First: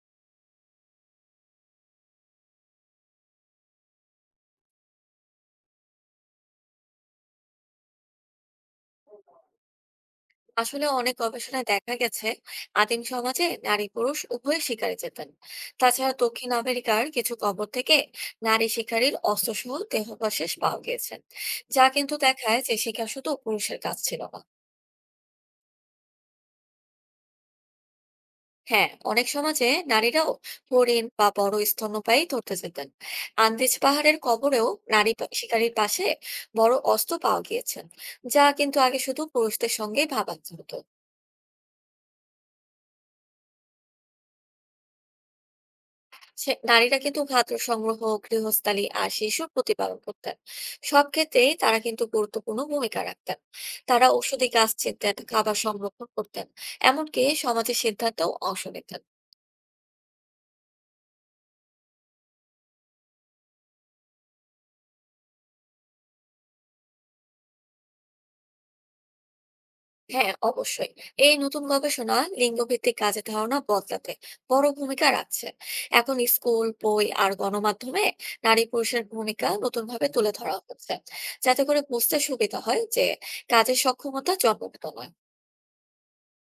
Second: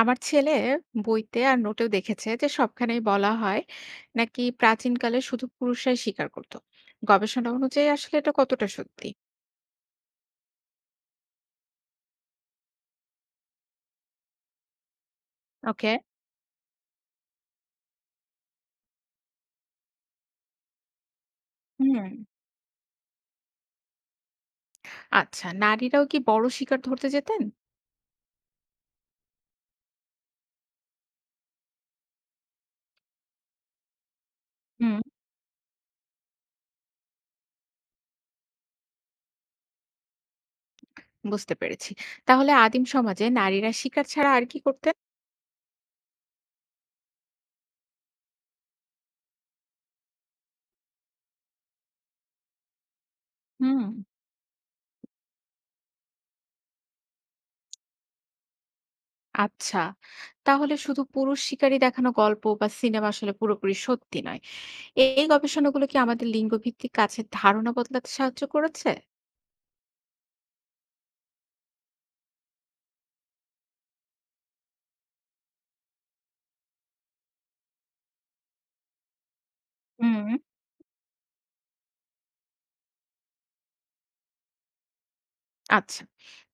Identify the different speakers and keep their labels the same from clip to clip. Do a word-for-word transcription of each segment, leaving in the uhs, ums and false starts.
Speaker 1: আমার ছেলে বইতে আর নোটেও দেখেছে যে সবখানেই বলা হয় নাকি প্রাচীনকালে শুধু পুরুষরাই শিকার করত। গবেষণা অনুযায়ী আসলে এটা কতটা সত্যি?
Speaker 2: আসলে অনেক গবেষণায় দেখা গেছে আদিম সমাজে নারী পুরুষ উভয় শিকারে যেতেন।
Speaker 1: ওকে।
Speaker 2: তাছাড়া দক্ষিণ আমেরিকার কিছু কবর থেকে নারী শিকারীর অস্ত্রসহ দেহাবশেষ পাওয়া গেছে, যা
Speaker 1: হুম।
Speaker 2: কিন্তু দেখায় যে শিকার শুধু পুরুষের কাজ ছিল না।
Speaker 1: আচ্ছা, নারীরাও কি বড় শিকার ধরতে যেতেন?
Speaker 2: হ্যাঁ, অনেক সমাজে নারীরাও হরিণ বা বড় স্তন্যপায়ী ধরতে যেতেন। আন্দিজ পাহাড়ের কবরেও
Speaker 1: হুম।
Speaker 2: নারী পা- শিকারীর পাশে বড় অস্ত্র পাওয়া গিয়েছে, যা কিন্তু আগে শুধু পুরুষদের সঙ্গেই ভাবা হতো।
Speaker 1: বুঝতে পেরেছি। তাহলে আদিম সমাজে নারীরা শিকার ছাড়া আর কি করতেন?
Speaker 2: সে নারীরা কিন্তু খাদ্য সংগ্রহ, গৃহস্থালি আর শিশুর প্রতিপালন করতেন। সব ক্ষেত্রেই তারা কিন্তু গুরুত্বপূর্ণ ভূমিকা রাখতেন।
Speaker 1: হুম।
Speaker 2: তারা ঔষধি গাছ চিনতেন, খাবার সংরক্ষণ করতেন, এমনকি সমাজের সিদ্ধান্তেও অংশ নিতেন।
Speaker 1: আচ্ছা। তাহলে শুধু পুরুষ শিকারী দেখানো গল্প বা সিনেমা আসলে পুরোপুরি সত্যি নয়। এই গবেষণাগুলো কি আমাদের লিঙ্গ ভিত্তিক কাছের ধারণা বদলাতে সাহায্য করেছে?
Speaker 2: হ্যাঁ, অবশ্যই। এই নতুন গবেষণা লিঙ্গভিত্তিক কাজের ধারণা বদলাতে বড় ভূমিকা রাখছে। এখন স্কুল, বই আর গণমাধ্যমে নারী পুরুষের ভূমিকা নতুনভাবে তুলে
Speaker 1: হুম।
Speaker 2: ধরা হচ্ছে, যাতে করে বুঝতে সুবিধা হয় যে কাজের সক্ষমতা জন্মগত নয়।
Speaker 1: আচ্ছা।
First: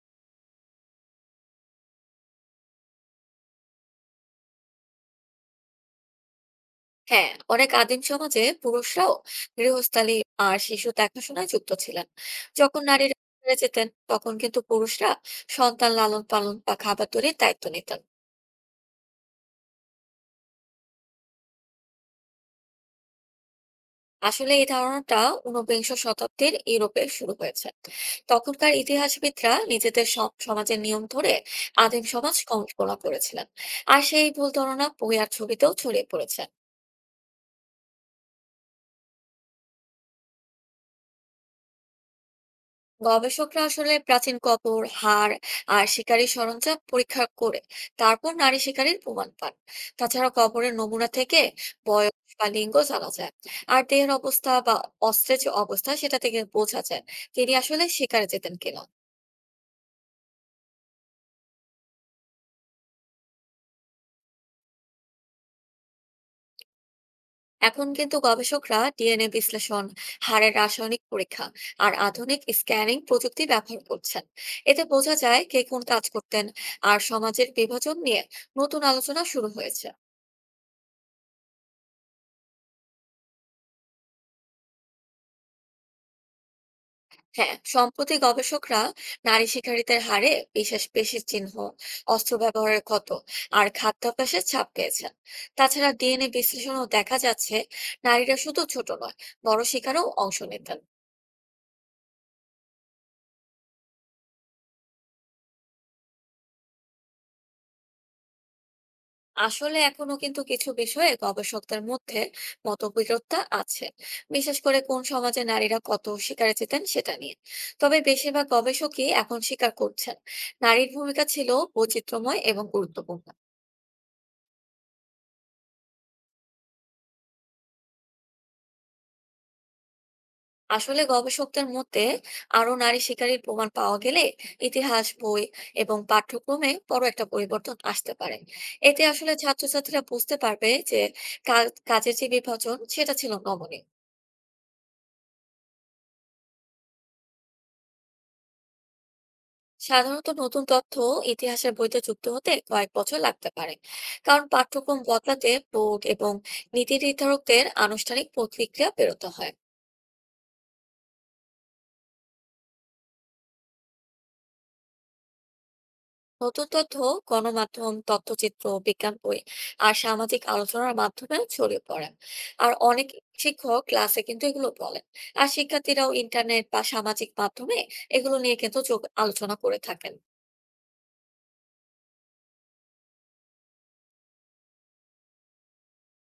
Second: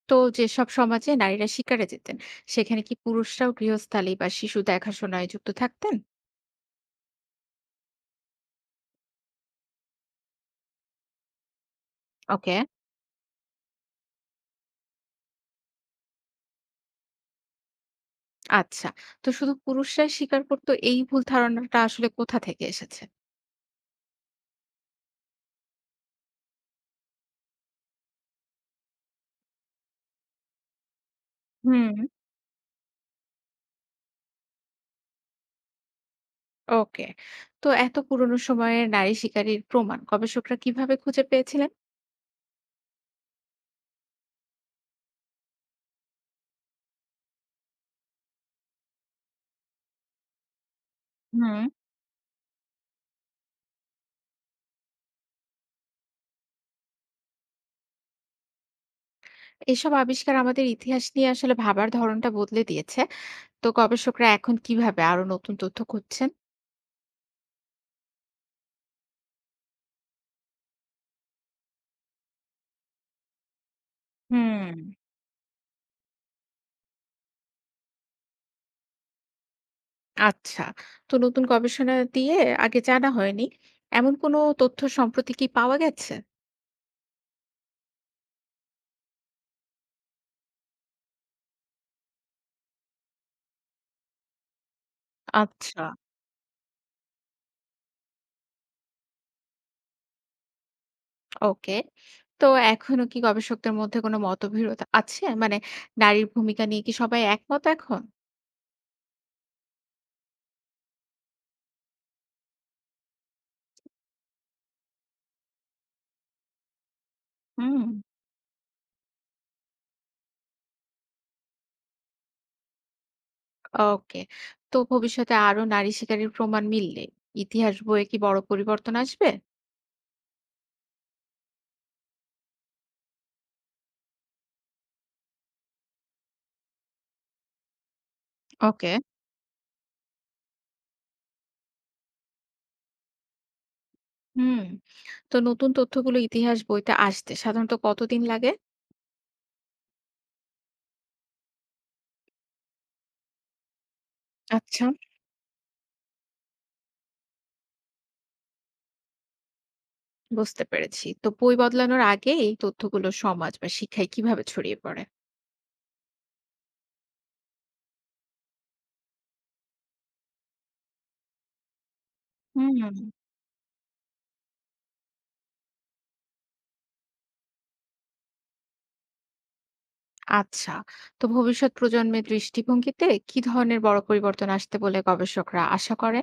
Speaker 1: তো যেসব সমাজে নারীরা শিকারে যেতেন, সেখানে কি পুরুষরাও গৃহস্থালী বা শিশু দেখাশোনায় যুক্ত থাকতেন?
Speaker 2: হ্যাঁ, অনেক আদিম সমাজে পুরুষরাও গৃহস্থালি আর শিশু দেখাশোনায় যুক্ত ছিলেন।
Speaker 1: ওকে।
Speaker 2: যখন নারীরা বাজারে যেতেন তখন কিন্তু পুরুষরা সন্তান লালন পালন বা খাবার তৈরির দায়িত্ব নিতেন।
Speaker 1: আচ্ছা। তো শুধু পুরুষরাই শিকার করতো এই ভুল ধারণাটা আসলে কোথা থেকে এসেছে?
Speaker 2: আসলে এই ধারণাটা ঊনবিংশ শতাব্দীর ইউরোপে শুরু হয়েছে। তখনকার ইতিহাসবিদরা নিজেদের সম- সমাজের নিয়ম ধরে
Speaker 1: হুম।
Speaker 2: আদিম সমাজ কল্পনা করেছিলেন, আর সেই ভুল ধারণা বই আর ছবিতেও ছড়িয়ে পড়েছে।
Speaker 1: ওকে। তো এত পুরনো সময়ের নারী শিকারীর প্রমাণ গবেষকরা কিভাবে খুঁজে পেয়েছিলেন?
Speaker 2: গবেষকরা আসলে প্রাচীন কবর, হাড় আর শিকারী সরঞ্জাম পরীক্ষা করে তারপর নারী শিকারীর প্রমাণ পান। তাছাড়া কবরের নমুনা থেকে
Speaker 1: হুম।
Speaker 2: বয়স বা লিঙ্গ জানা যায়, আর দেহের অবস্থা বা অস্ত্রের যে অবস্থা সেটা থেকে বোঝা যায় তিনি আসলে শিকারে যেতেন কিনা।
Speaker 1: এসব আবিষ্কার আমাদের ইতিহাস নিয়ে আসলে ভাবার ধরনটা বদলে দিয়েছে। তো গবেষকরা এখন কিভাবে আরো নতুন তথ্য খুঁজছেন?
Speaker 2: এখন কিন্তু গবেষকরা ডি এন এ বিশ্লেষণ, হাড়ের রাসায়নিক পরীক্ষা আর আধুনিক স্ক্যানিং প্রযুক্তি ব্যবহার করছেন।
Speaker 1: হুম।
Speaker 2: এতে বোঝা যায় কে কোন কাজ করতেন, আর সমাজের বিভাজন নিয়ে নতুন আলোচনা শুরু হয়েছে।
Speaker 1: আচ্ছা। তো নতুন গবেষণা দিয়ে আগে জানা হয়নি এমন কোনো তথ্য সম্প্রতি কি পাওয়া গেছে?
Speaker 2: হ্যাঁ, সম্প্রতি গবেষকরা নারী শিকারীদের হারে বিশেষ পেশির চিহ্ন, অস্ত্র ব্যবহারের ক্ষত আর খাদ্যাভ্যাসের ছাপ পেয়েছেন।
Speaker 1: আচ্ছা।
Speaker 2: তাছাড়া ডি এন এ বিশ্লেষণও দেখা যাচ্ছে নারীরা শুধু ছোট নয়, বড় শিকারেও অংশ নিতেন।
Speaker 1: ওকে। তো এখনো কি গবেষকদের মধ্যে কোনো মতবিরোধ আছে? মানে, নারীর ভূমিকা নিয়ে কি সবাই একমত এখন?
Speaker 2: আসলে এখনো কিন্তু কিছু বিষয়ে গবেষকদের মধ্যে মতবিরোধতা আছে, বিশেষ করে কোন সমাজে নারীরা কত শিকারে যেতেন সেটা নিয়ে।
Speaker 1: হুম।
Speaker 2: তবে বেশিরভাগ গবেষকই এখন স্বীকার করছেন নারীর ভূমিকা ছিল বৈচিত্র্যময় এবং গুরুত্বপূর্ণ।
Speaker 1: ওকে। তো ভবিষ্যতে আরো নারী শিকারীর প্রমাণ মিললে ইতিহাস বইয়ে কি বড় পরিবর্তন আসবে?
Speaker 2: আসলে গবেষকদের মতে আরো নারী শিকারীর প্রমাণ পাওয়া গেলে ইতিহাস বই এবং পাঠ্যক্রমে বড় একটা পরিবর্তন আসতে পারে।
Speaker 1: ওকে।
Speaker 2: এতে আসলে ছাত্রছাত্রীরা বুঝতে পারবে যে কা- কাজের যে বিভাজন সেটা ছিল নমনীয়।
Speaker 1: হুম। তো নতুন তথ্যগুলো ইতিহাস বইতে আসতে সাধারণত কতদিন লাগে?
Speaker 2: সাধারণত নতুন তথ্য ইতিহাসের বইতে যুক্ত হতে কয়েক বছর লাগতে পারে, কারণ
Speaker 1: আচ্ছা।
Speaker 2: পাঠ্যক্রম বদলাতে বোর্ড এবং নীতি নির্ধারকদের আনুষ্ঠানিক প্রতিক্রিয়া বেরোতে হয়।
Speaker 1: বুঝতে পেরেছি। তো বই বদলানোর আগে এই তথ্যগুলো সমাজ বা শিক্ষায় কিভাবে ছড়িয়ে পড়ে?
Speaker 2: নতুন তথ্য গণমাধ্যম, তথ্যচিত্র, বিজ্ঞান বই আর সামাজিক আলোচনার মাধ্যমে ছড়িয়ে পড়ে। আর
Speaker 1: হুম।
Speaker 2: অনেক শিক্ষক ক্লাসে কিন্তু এগুলো বলেন, আর শিক্ষার্থীরাও ইন্টারনেট বা সামাজিক মাধ্যমে এগুলো নিয়ে কিন্তু যোগ আলোচনা করে থাকেন।
Speaker 1: আচ্ছা। তো ভবিষ্যৎ প্রজন্মের দৃষ্টিভঙ্গিতে কি ধরনের বড় পরিবর্তন আসতে বলে গবেষকরা আশা করে?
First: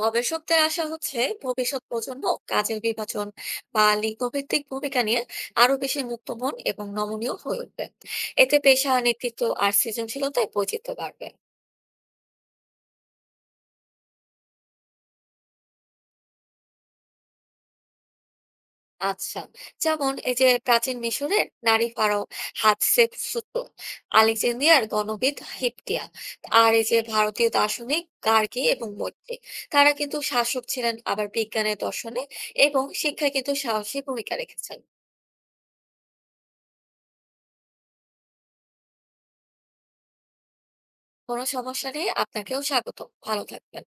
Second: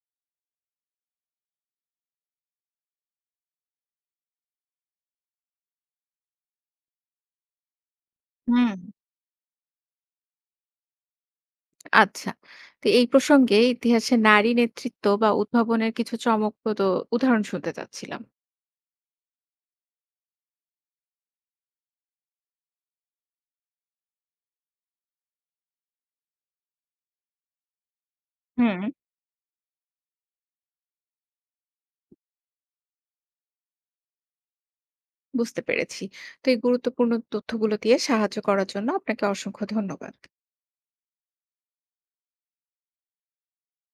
Speaker 2: গবেষকদের আশা হচ্ছে ভবিষ্যৎ প্রজন্ম কাজের বিভাজন বা লিঙ্গভিত্তিক ভূমিকা নিয়ে আরো বেশি মুক্তমন এবং নমনীয় হয়ে উঠবে। এতে
Speaker 1: হুম।
Speaker 2: পেশা, নেতৃত্ব আর সৃজনশীলতায় বৈচিত্র্য বাড়বে।
Speaker 1: আচ্ছা। তো এই প্রসঙ্গে ইতিহাসে নারী নেতৃত্ব বা উদ্ভাবনের কিছু চমকপ্রদ উদাহরণ শুনতে চাচ্ছিলাম।
Speaker 2: আচ্ছা, যেমন এই যে প্রাচীন মিশরের নারী ফারাও হাতশেপসুত, আলেকজান্দ্রিয়ার গণবিদ হিপটিয়া, আর এই যে ভারতীয় দার্শনিক গার্গী
Speaker 1: হুম।
Speaker 2: এবং মৈত্রী। তারা কিন্তু শাসক ছিলেন, আবার বিজ্ঞানের দর্শনে এবং শিক্ষায় কিন্তু সাহসী ভূমিকা রেখেছেন।
Speaker 1: বুঝতে পেরেছি। তো এই গুরুত্বপূর্ণ তথ্যগুলো দিয়ে সাহায্য করার জন্য আপনাকে অসংখ্য ধন্যবাদ।
Speaker 2: কোনো সমস্যা নেই, আপনাকেও স্বাগত। ভালো থাকবেন।